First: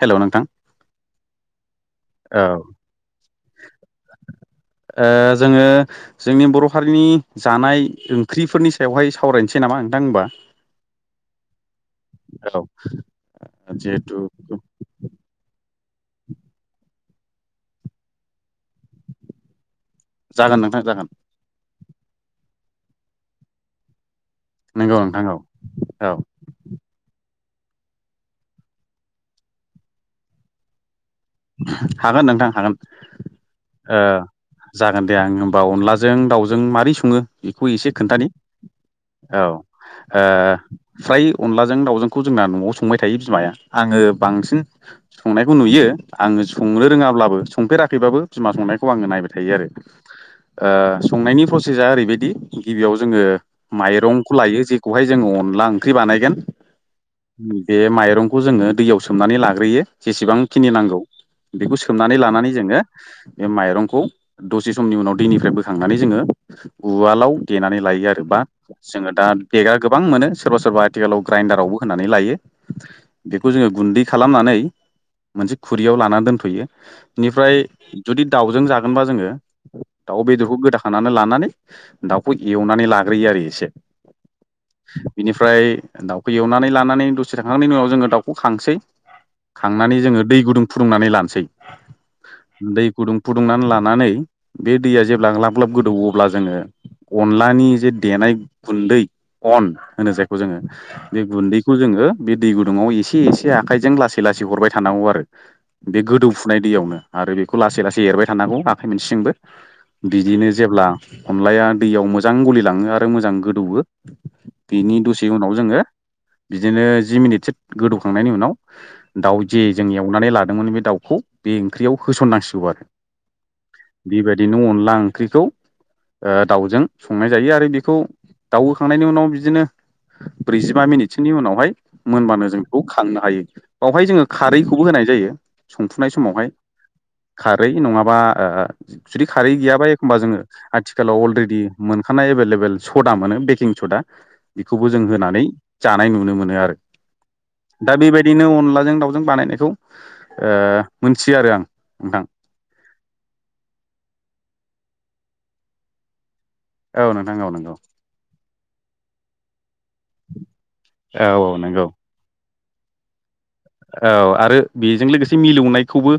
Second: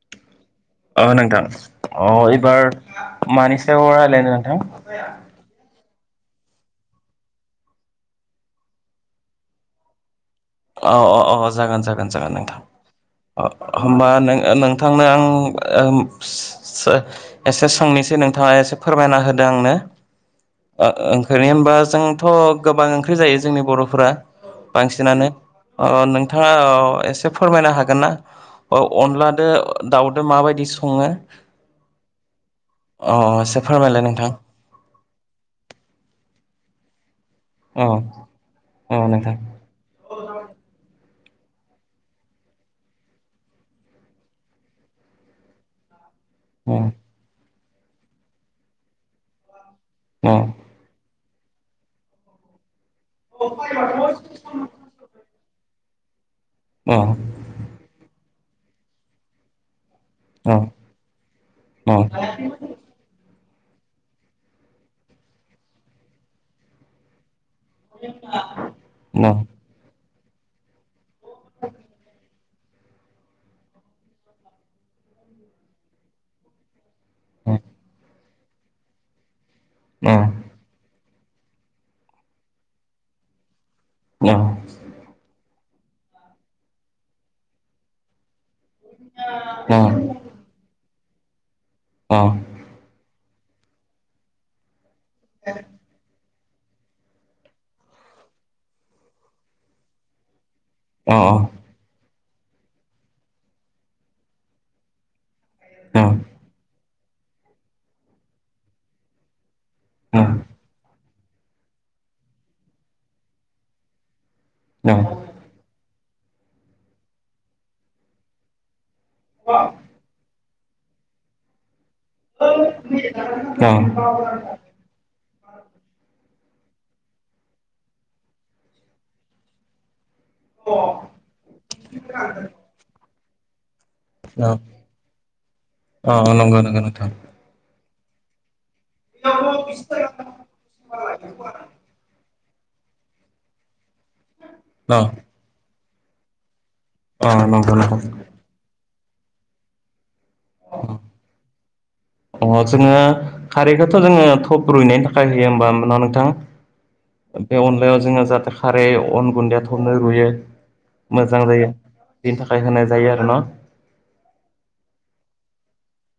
हेल' नोंथां अ नोंथां अ औ एबार मानि सायाव रायलायनो ओ नोंथां जोङो जोंनि बर' हारिनि जानाय ओंख्रिफोरनि सायावहाय सावरायनोसै नामा नोंथां होमबा अ अ अ जागोन जागोन जागोन नोंथां औ अ होमबा जिहेथु नो नोंथांनो आं ओम एसे सोंनोसै नोंथाङा एसे फोरमायना होदो आंनो जागोन नोंथां ओ जागोन ओंख्रिनि होमबा जोंथ' गोबां ओंख्रि जायो जोंनि बर' फोरा नंगौ नोंथां औ अ औ नोंथाङा अ एसे फोरमायनो हागोन ना अनलादो दाउदो माबायदि सङो हागोन नोंथां हागोन अ एसे ओ फोरमायलाय नोंथां। जागोन दे आं होमबा अनलाजों दाउजों जों मारै सङो बेखौ अ एसे खोन्थानि अ नोंथां औ ओ फ्राय अनलाजों दावजोंखौ जोंना न'आव संबाय थायो बिमाया आङो बांसिन संनायखौ नुयो आङो अ संनो रोङाब्लाबो संफेराखैबाबो बिमा संनायखौ आङो नायबाय थायो आरो अ ओ संनायनि प्रसेसा ओरैबायदि गिबियाव जोङो माइरंखौ लायो जेखौहाय जोङो अन ला ओंख्रि बानायगोन अ बे माइरंखौ जोङो दैयाव सोमनानै लाग्रोयो अ जेसेबांखिनि नांगौ बेखौ अ सोमनानै लानानै जोङो बे माइरंखौ दसे समनि उनाव दैनिफ्राय बोखांनानै जोङो उवालाव देनानै लायो आरो बा अ नंगौ नोंथां अ जोङो दा देग्रा गोबां मोनो सोरबा सोरबा आथिखालाव ग्रानडारावबो होनानै लायो बेखौ जोङो गुन्दै खालामनानै मोनसे खुरियाव लाना दोनफै'यो इनिफ्राय जुदि दाउजों जागोनबा जोङो दाउ बेदरखौ गोदाखानानै लानानै दाउखौ एवनानै लाग्रोयो आरो एसे बिनिफ्राय दाउखो एवनानै लानानै दसे थांखांनायनि उनाव जोङो दाउखौ खांसै खांनानै जोङो दै गुदुं फुदुंनानै लानोसै दै गुदुं फुदुंनानै लानानै बे दैया जेब्ला ग्लाब-ग्लाब गोदौवो अब्ला जोङो अनलानि जे देनाय गुन्दै अन होनो जायखौ जोङो बे गुन्दैखौ जोङो बे दै गुदुङाव एसे एसे आखाइजों लासै लासै हरबाय थानांगौ आरो बे गोदौफुनाय दैयावनो आरो बेखौ लासै लासै एरबाय थानांगौ आखाइ मोनसेंबो बिदिनो जेब्ला अनलाया दैयाव मोजां गलिलाङो आरो मोजां गोदौवो बिनि दसे उनाव जोङो बिदिनो जि मिनिटसो गोदौखांनायनि उनाव दाउ जे जों एवनानै लादोंमोन बे दाउखौ बे ओंख्रियाव होसननांसिगौ आरो बेबायदिनो अनला ओंख्रिखौ ओ दाउजों संनाय जायो आरो बेखौ दाउ होखांनायनि उनाव बिदिनो ब्रैजिबा मिनिटसोनि उनावहाय मोनबानो जों बेखौ खांनो हायो बावहाय जोङो खारै खौबो होनाय जायो संफुनाय समावहाय खारै नङाबा जुदि खारै गैयाबा एखमबा जोङो आथिखालाव अलरेडि मोनखानाय एभेलेबेल सदा मोनो बेकिं सदा बेखौबो जों होनानै जानाय नुनो मोनो आरो नंगौ दा नंगौ बेबायदिनो अनलाजों दाउजों बानायनायखौ ओ मोनथियो आरो आं नोंथां अ जोङो खारैखोथ' जोङो थब रुइनायनि थाखाय होयो होमबा न' नोंथां औ नोंथां औ बे नंगौ अनलायाव जोङो [unintelligible] खारै अन गुन्दैया थबनो रुयो औ मोजां औ जायो नंगौ बेनि थाखाय होनाय जायो आरो न' औ आरो बेजों लोगोसे मिलौनाय खौबो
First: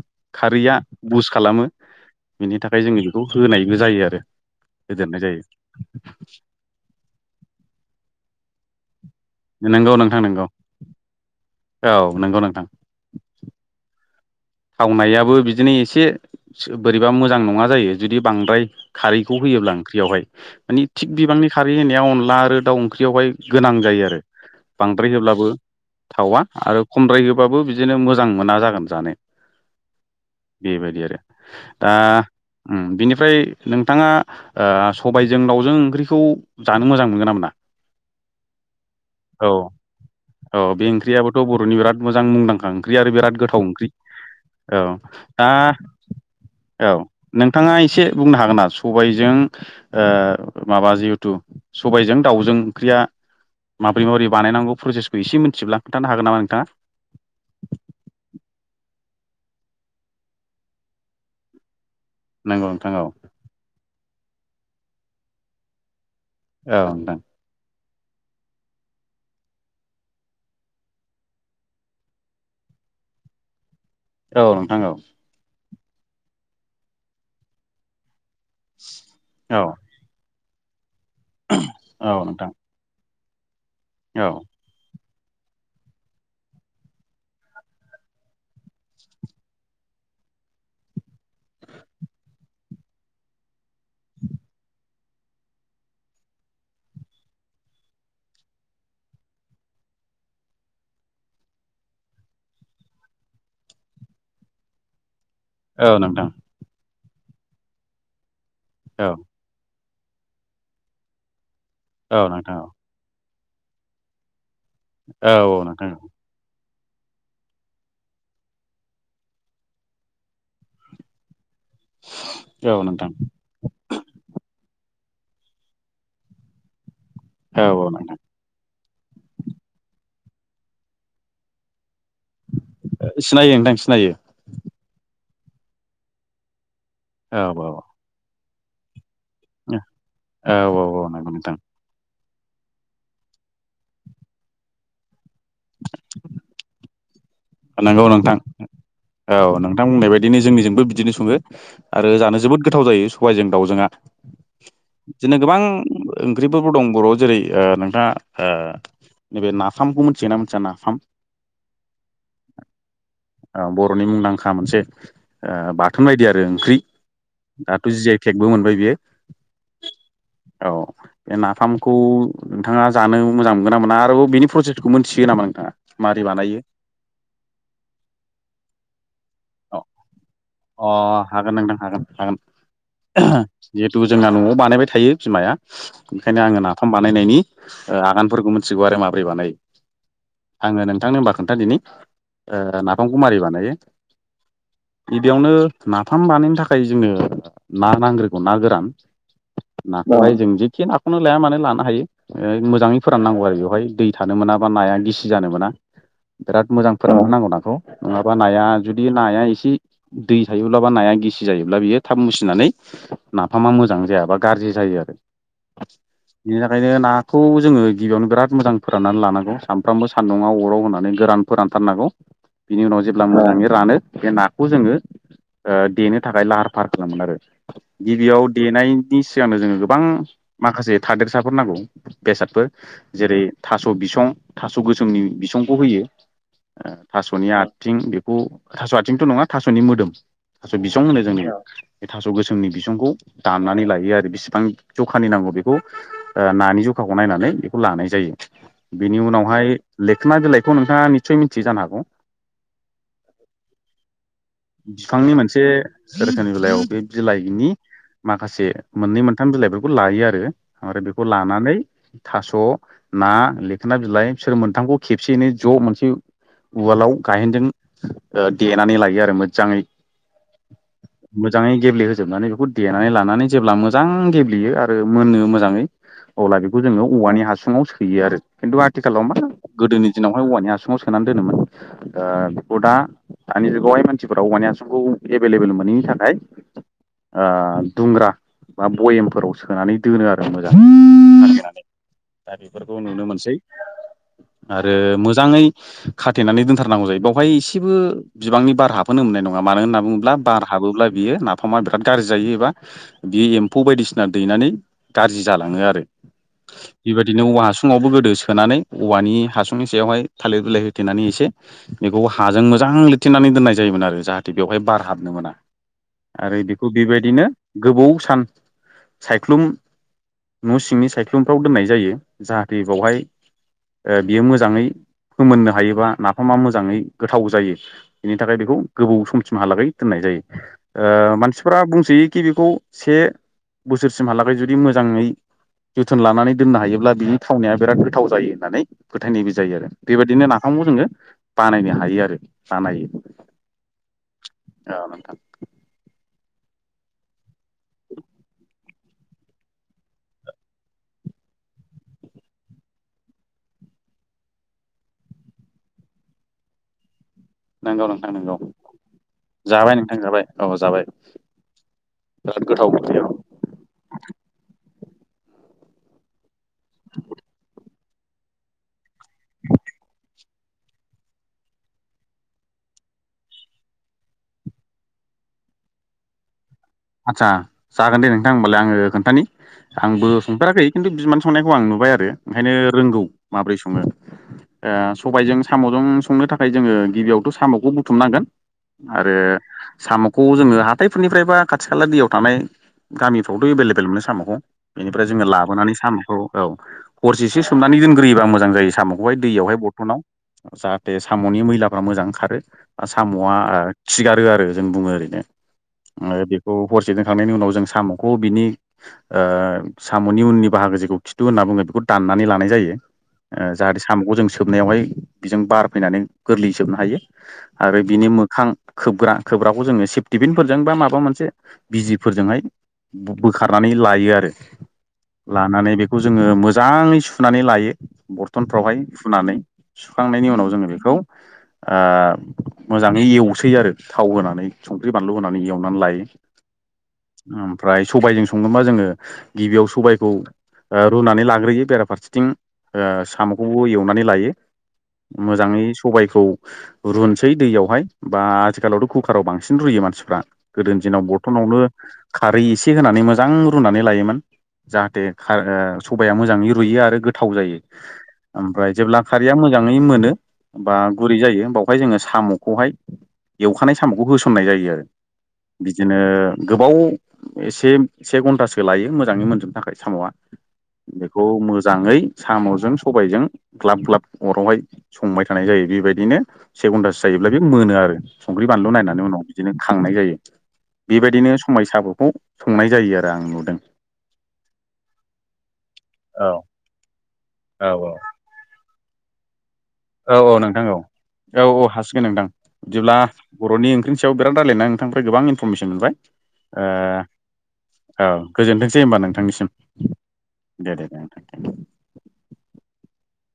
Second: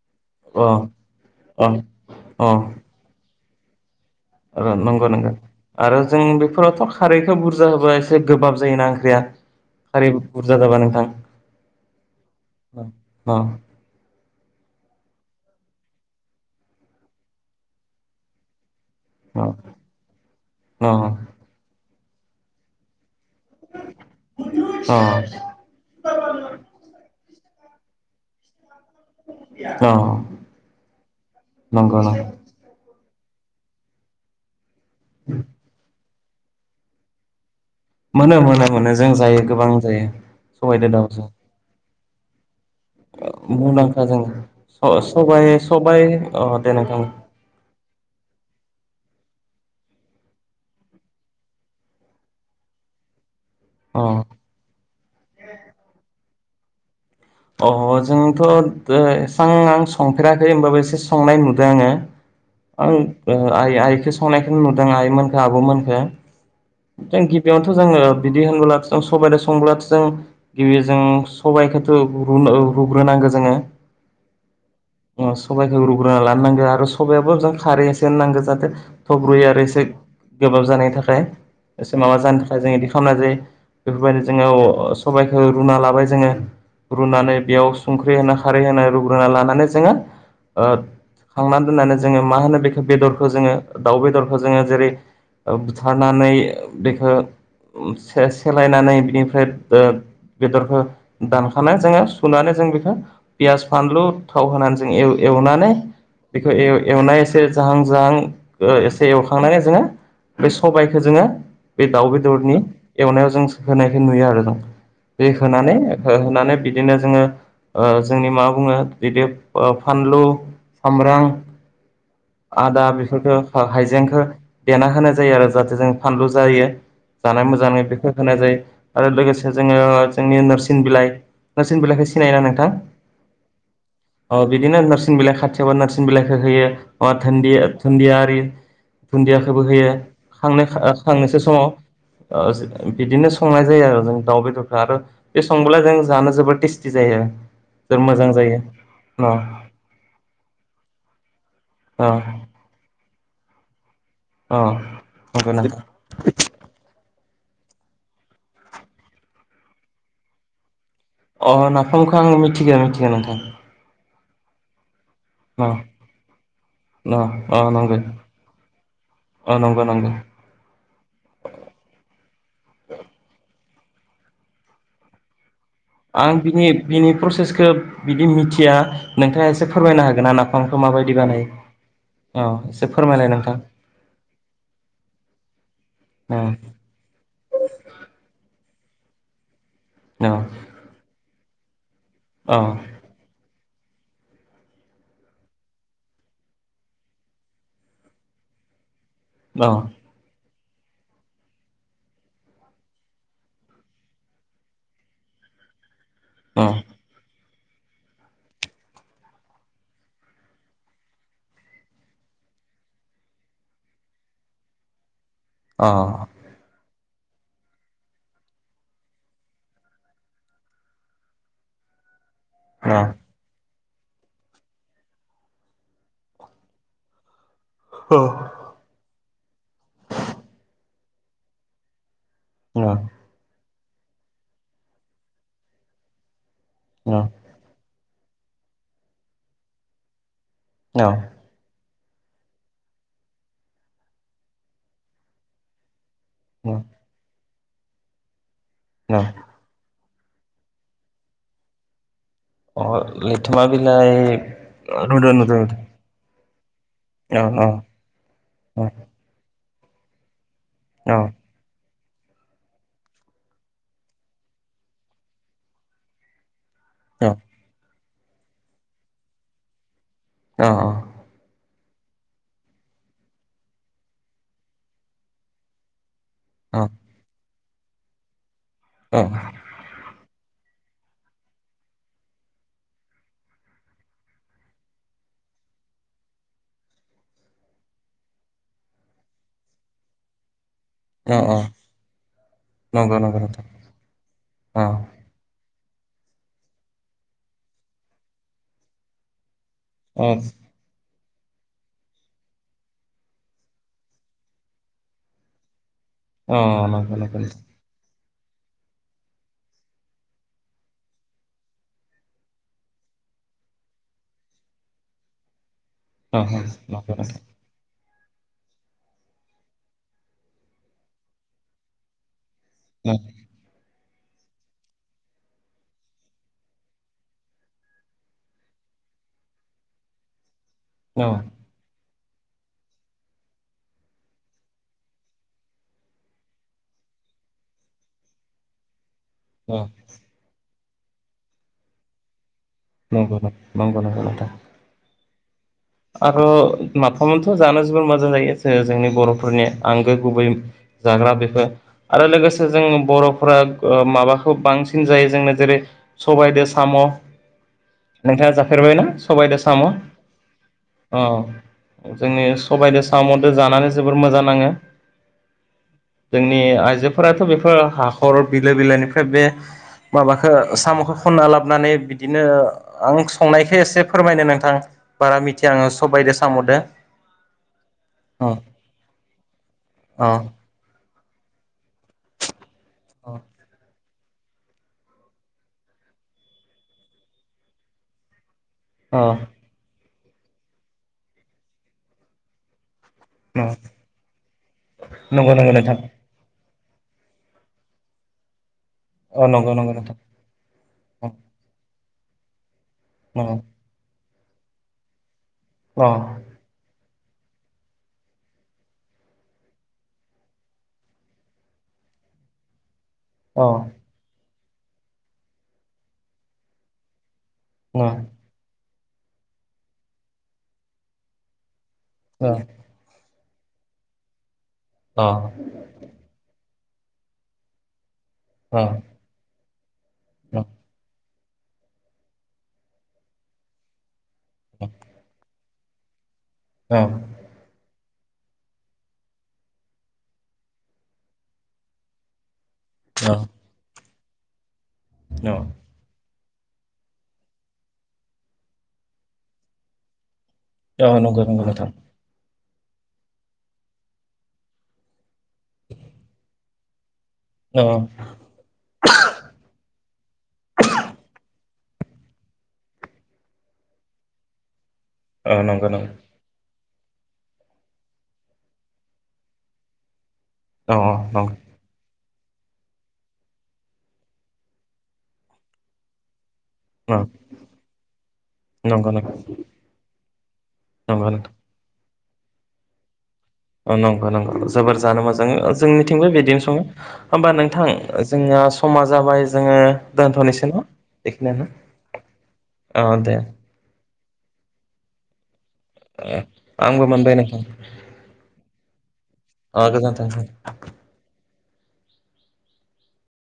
अ खारैआ बुस अ खालामो बिनि थाखाय जोङो बेखौ होनायबो जायो आरो औ- नंगौ होदेरनाय नंगौ जायो आरो जों बेफोरावथ' खारैखौ बुरजा होबा एसे गोबाब जायोना ओंख्रिआ। नोंगौ खारि नोंथां नोंगौ बुरजा जाबा नोंथां? औ नोंगौ खावनायाबो बिदिनो एसे बोरैबा मोजां नङा जायो जुदि बांद्राय खारैखौ होयोब्ला ओंख्रियावहाय मानि अ थिग बिबांनि खारै होनाया अनला आरो दाउ ओंख्रियावहाय गोनां जायो आरो अ बांद्राय होब्लाबो थावा आरो खमद्राय होब्ला बाबो बिदिनो मोजां मोना जागोन जानो। अ बेबायदि आरो दा नंगौ नंगौ बिनि -फ्राय नोंथाङा सबायजों दाउजों ओंख्रिखौ जानो मोजां मोनगोन ना मोना मोनो-मोनो-मोनो जों जायो औ गोबां जायो औ बे सबायदो दाउजों। ओंख्रियाबोथ' बर'नि बिराद मोजां मुंदांखा ओंख्रि आरो बिराद गोथाव ओंख्रि। मुंदांखा जों औ। सबाय दा सबाय अ दे औ। नोंथां नोंथाङा एसे बुंनो हागोन ना स सबायजों माबा जिहेथु सबायजों दाउजों ओंख्रिया अ माबोरै माबोरै बानायनांगौ प्रसेसखौ एसे मिनथिब्ला खोन्थानो हागोन नामा नोंथाङा? अह जोंथ' एसां आं संफेराखै होमबाबो एसे संनाय नुदो आङो। नंगौ नोंथां औ आं आइ-आइखौ संनायखौ नुदों आइमोनखो आब'मोनखो। औ नोंथां थें गिबियावथ' जोङो बिदि होनोब्लाथ' जों सबायजों संबोलाथ' जों गिबि जों सबाइखोथ' रुनो रुग्रो नांगो जोङो। औ नोंथां औ। ओ सबाइखौ रुग्रोना लानो नांगो आरो सबायावबो खारै एसे होनो नांगो जाहाथे थब रुयो आरो एसे गोबाब जानायनि थाखाय एसे औ माबा जानो नोंथां थाखाय जों इदि खालामनाय जायो। बेफोरबायदि औ जोङो अ सबायखौ रुना लाबाय जोङो। रुनानै बेयाव संख्रि होनो खारै होनो रुग्रोना लानानै जोङो ओ खांनानै दोननानै जोङो मा होनो बेखो बेदरखौ जोङो दाउ बेदरखौ जोङो जेरै ओ बुथारनानै बेखो से-सेलायनानै बिनिफ्राय ओ बेदरखौ दान [unintelligible] नो जोङो सुनानै जों बेखौ पियास फानलु थाव होनानै जों एव एवनानै औ नोंथां बेखो एव-एवनाय एसे जाहां जाहां ओ औ एसे एवखांनानै जोङो बे सबायखो जोङो बे दाउ औ बेदरनि नोंथां एवनायाव जों होनायखौ नुयो आरो जों। दै औ औ होनानै नोंथां हो होनानै बिदिनो जोङो ओ जोंनि मा बुङो बिदि फानलु, सामब्रां, औ आदा नोंथां बेफोरखो ह-हाइजेंखो देना होनाय जायो आरो जाहाथे जों फानलु जायो जानाय औ मोजाङै बेखो नोंथां होनाय जायो। आरो लोगोसे जोङो जोंनि नोरसिं बिलाइ नोरसिं बिलाइखो सि सिनायो ना नोंथां। सिनायो नोंथां सिनायो औ बिदिनो नोरसिं बिलाइ खाथियावबा नोरसिं बिलाइखो होयो। अह औ औ धोनदि-धोनदिया आरि। धुन्दियाखोबो होयो, खांनाय औ ओ औ औ नंगौ खांनोसो नोंथां समाव। ओ बिदिनो संनाय जायो आरो जों दाउ बेदरखो आरो ए संबोला जों जानो जबोद टेस्टि जायो ज नंगौ मोजां नोंथां जायो। अ औ नोंथां बुंनाय बादिनो जोंनिजोंबो बिदिनो सङो अ आरो जानो जोबोद गोथाव जायो सबायजों दाउजोङा। अ बिदिनो नंगौ गोबां नोंथां ओंख्रिफोरबो दं बर' जेरै ओ नोंथाङा ओ नैबे नाफामखौ मोनथियोना मोनथिया नाफाम? अह नाफामखौ आं मिथिगो मिथिगो नोंथां। ओ बर'नि मुंदांखा मोनसे अ ओ बाथोन बायदि आरो ओंख्रि अ अ दाथ' नंगौ जि आइ टेकबो मोनबाय बियो। अ नंगौ नंगौ औ बे नाफामखौ नोंथाङा जानो मोजां मोना मोना आरोबाव बिनि फ्रसेसखौ मोनथियो नामा नोंथाङा? मारै आं बानायो बिनि बिनि प्रसेसखो बिदि मिथिया। नोंथाङा एसे अ फोरमायनो हागोनना नाफामखौ अ माबायदि बानायो? हागोन नोंथां हागोन हागोन औ एसे फोरमायलाय नोंथां। जिहेथु जोंना न'आव बानायबाय थायो बिमाया। ओंखायनो आङो ओम नाफाम बानायनायनि ओ आगानफोरखौ मि थिगौ आरो माब्रै बानायो। औ आङो नोंथांनो होमबा खोन्थादिनि। औ ओ नाफामखौ मारै बानायो। [inaudible] गिबियावनो नाफाम बानायनो थाखाय जोङो ना नांग्रोगौ ना गोरान। नाखौहाय जों जि खि नाखौनो लाया मानो लानो हायो। ओ मोजाङै फोराननांगौ आरो बेवहाय दै थानो मोना बा नाया गिसि जानो मोना। औ बिराद अ मोजां फोरान्नो नांगौ नाखौ, नङाबा नाया जुदि नाया एसे दै थायोब्ला बा नाया गिसि जायोब्ला बियो थाब मुसिनानै नाफामा मो जां जाया बा गाज्रि जायो आरो अ बिनि थाखायनो ना खौ जोङो गिबियावनो बिराद मोजां फोराननानै लानांगौ, सानफ्रामबो सान्दुंङाव अराव होनानै गोरान फोरानथारनांगौ। बिनि उनाव जेब्ला मोजाङै रानो बे नाखौ जोङो देनो थाखाय लाहार फाहार खालामो आरो गिबियाव देनायनि सिगांनो जोङो गोबां माखासे थादेरसाफोर नांगौ बेसादफोर जेरै थास' बिसं थास' गोसोमनि बिसंखौ होयो ओ थास'नि आथिं बेखौ थास' आथिंथ' नङा थास'नि मोदोम स' बिसं अ होनो जोंनिया ए थास' गोसोमनि बिसुंखौ दाननानै लायो आरो बिसिबां जखानि नांगौ बेखौ ओ नानि जखाखौ नायनानै बेखौ लानाय जायो बिनि अ उनावहाय लेखोना बिलाइखौ नोंथाङा निस्सय मिथियो जानो हागौ अ लेथोमा बिलाय नुदो नुदों नुदो गोथनि बेलायाव बे बिलाइनि माखासे मोननै मोनथाम बिलाइफोरखौ लायो आरो ओमफ्राय औ बेखौ लानानै थास' ना लेखोना बिलाइ बिसोर मोनथामखौ खेबसेयनै ज' मोनसे उवालाव गायेनजों देनानै लायो आरो मोजाङै अ मोजाङै गेब्लेहोजोबनानै बेखौ देनानै लानानै जेब्ला मोजां गेब्लेयो आरो मोनो मोजाङै अब्ला बेखौ औ जोङो औवानि हासुङाव सोयो आरो खिन्थु औ आथिखालाव मा गोदोनि दिनावहाय औवानि हासुं ङाव सोनानै दोनोमोन ओ बेखौ दा दानि जुगावहाय मानसिफोरा औवानि हासुंखौ एभेलेबेल मोनैनि थाखाय ओ दुंग्रा बा बयेमफोराव सोनानै दोनो आरो [unintelligible] औ औ दा बेफोरखौ नंगौ नुनो नंगौ मोनसै नोंथां आरो नंगौ मोजाङै खाथेनानै दोनथारनांगौ जायो बेवहाय एसेबो बिबांनि बार हाबहोनो मोननाय नङा मानो होनना बुङोब्ला बार हाबोब्ला बियो नाफामा बिराद गाज्रि जायो एबा बियो एम्फौ बायदिसिना दैनानै गाज्रि जालाङो आरो बेबायदिनो औवा हासुङावबो गोदोसो सोनानै औवानि हासुंनि सायावहाय थालिर बिलाइ होथेनानै एसे बेखौ हाजों मोजां लिर थेनानै दोननाय जायोमोन आरो जाहाथे बेवहाय बार हाबनो मोना आरो बेखौ बेबायदिनो गोबाव सम सान सायख्लुम न' सिंनि सायख्लुमफ्राव दोननाय जायो जाहाथे बावहाय ओ बियो मोजाङै फोमोननो हायोबा नाफामा मोजाङै गोथाव जायो बिनि थाखाय बेखौ गोबाव समसिमहालागै दोननाय जायो ओ मानसिफ्रा बुङो कि बेखौ से बोसोरसिमहालागै जुदि मोजाङै जोथोन लानानै दोननो हायोब्ला बिनि थावनाया बिराद गोथाव जायो होननानै फोथायनायबो जायो आरो बेबायदिनो नाफामखौ जोङो बानायनो हायो आरो बानायो नंगौ नंगौ नंगौ नोंथां [unintelligible] ओ माफामाथ जानो जोबोर मोजां जायो ज जोंनि बरफोरनि आंगो गुबै जाग्रा आरो लोगोसे जों बरफोरा माबाखौ बांसिन जायो जों जेरै सबायाइदो साम नंगौ नोंथां नोंथाङा नंगौ जाफेरबायनाा सबायदो साम जाबाय नोंथां जाबाय औ जाबाय अ जोंनि बिराद गोथाव सबायाइजों ओंख्रि औ सामद जानानै जोबोर मोजां नाङो जोंनि आइजोफोराथ बेफोर हाखर बिलो बिलोनिफ्राय बे माबाखौ सामखौ खनना लाबोनानै बिदिनो आं संनायखौ एसे फोरमायनो नोंथां बारा मिथिया आङो सबाइदो साम''दो आचसा जागोन दे अ नोंथां होमबालाय आङो खोन्थानि अ आंबो संफेराखै खिन्थु बिमान संनायखौ आं नुबाय आरो ओंखायनो रोंगौ माबोरै सङो ओ सबायजों सामजों संनो थाखाय जोङो गिबियावथ सामखौ बुथुमनांगोन अ आरो सामखौ जोङो हाथायफोरनिफ्रायबा खाथि खाला दैयाव थानाय गामिफ्रावथ एभेलेबेल मोनो सामखौ बेनिफ्राय जोङो नंगौ नंगौ लाबोनानै नोंथां सामखौ औ हरसेसो सोमनानै दोनग्रोयोबा मोजां जायो। सामखौहाय अ नंगौ दैयावहाय नंगौ नोंथां बथनाव जाहाथे अ सामनि मैलाफ्रा मोजांं खारो अ सामआ खिगारो आरो जों बुङो ओरैनो अ हरसेजों थांनायनि उनाव जों सामखौ बिनि ओ साम'नि उननि बाहागो जेखौ खिथु होनना बुं जोङो बेखौ दाननानै लानाय जायो। ओ जाहाथे सामखौ जों सोबनायावहाय बेजों बार फैनानै गोरलैयै सोबनो हायो आरो बिनि मोखां खोब्रा खोबग्राखौ जोङो सेफटिबिनफोरजों बा माबा मोनसे अ बिजिफोरजोंहाय बोखारनानै लायो आरो लानानै बेखौ जोङो मो मोजाङै सुनानै लायो बरथनफ्रावहाय सुनानै सुखांनायनि उनाव जोङो बेखौ ओ मोजाङै एवसै आरो थाव होनानै संख्रि बानलु होनानै एव ल ओमफ्राय सबायजों सङोबोबा जोङो गिबियाव सबायखौ ओ रुनानै लाग्रोयो बेराफारसेथिं ओ साम'खौबो एवनानै लायो मोजाङै सबायखौ रुनोसै दैयावहाय बा आथिखालावथ कुकार आाव बांसिन रुयो मानसिफ्रा गोदोनि अ दिनाव नंगौ नंगौ फटनावनो नोंथां खारै एसे होनानै मोजां रुनानै लायोमोन जाहाथे ओ सबाया मोजाङै रुइयो आरो गोथाव जायो अ ओमफ्राय जेब्ला खारैया मोजाङै मोनो बा गुरै जायो बावहाय जोङो साम'खौहाय एवखानाय साम'खौ होसननाय जायो आरो औ नंगौ नंगौ बिदिनो गोबाव एसे से घन्टासो लायो मोजाङै मोनजोबनो थाखाय साम'आ अ बेखौ मोजाङै सामजों सबायजों ग्लाब ग्लाब अरावहाय संबाय थानाय जायो बेबायदिनो से घन्टासो नंगौ जायोब्ला बे मोनो आरो संख्रि बानलु नंगौ नायनानै उनाव बिदिनो खांनाय जायो। नंगौ बेबायदिनो समायसाबोखौ संनाय जायो आरो आं नुदों नंगौ नंगौ जोबोर जानो मोजां जोंनिथिंबो औ बिदिनो सङो होमबा नोंथां औ औ जोंनिया दा समा जाबाय जोङो औ औ दोनथ'नोसै नोंथां न' औ औ बेखिनियानो औ हासिगोन नोंथां औ बिदिब्ला दे बर'नि ओंख्रि सायाव बिराद रायज्लायना नोंथांफ्राय गोबां इनफरमेसन मोनबाय ओ आंबो मोनबाय नोंथां औ गोजोनथोंसै होनबा नोंथांनिसिम अ गोजोन्थों दे दे दे नोंथां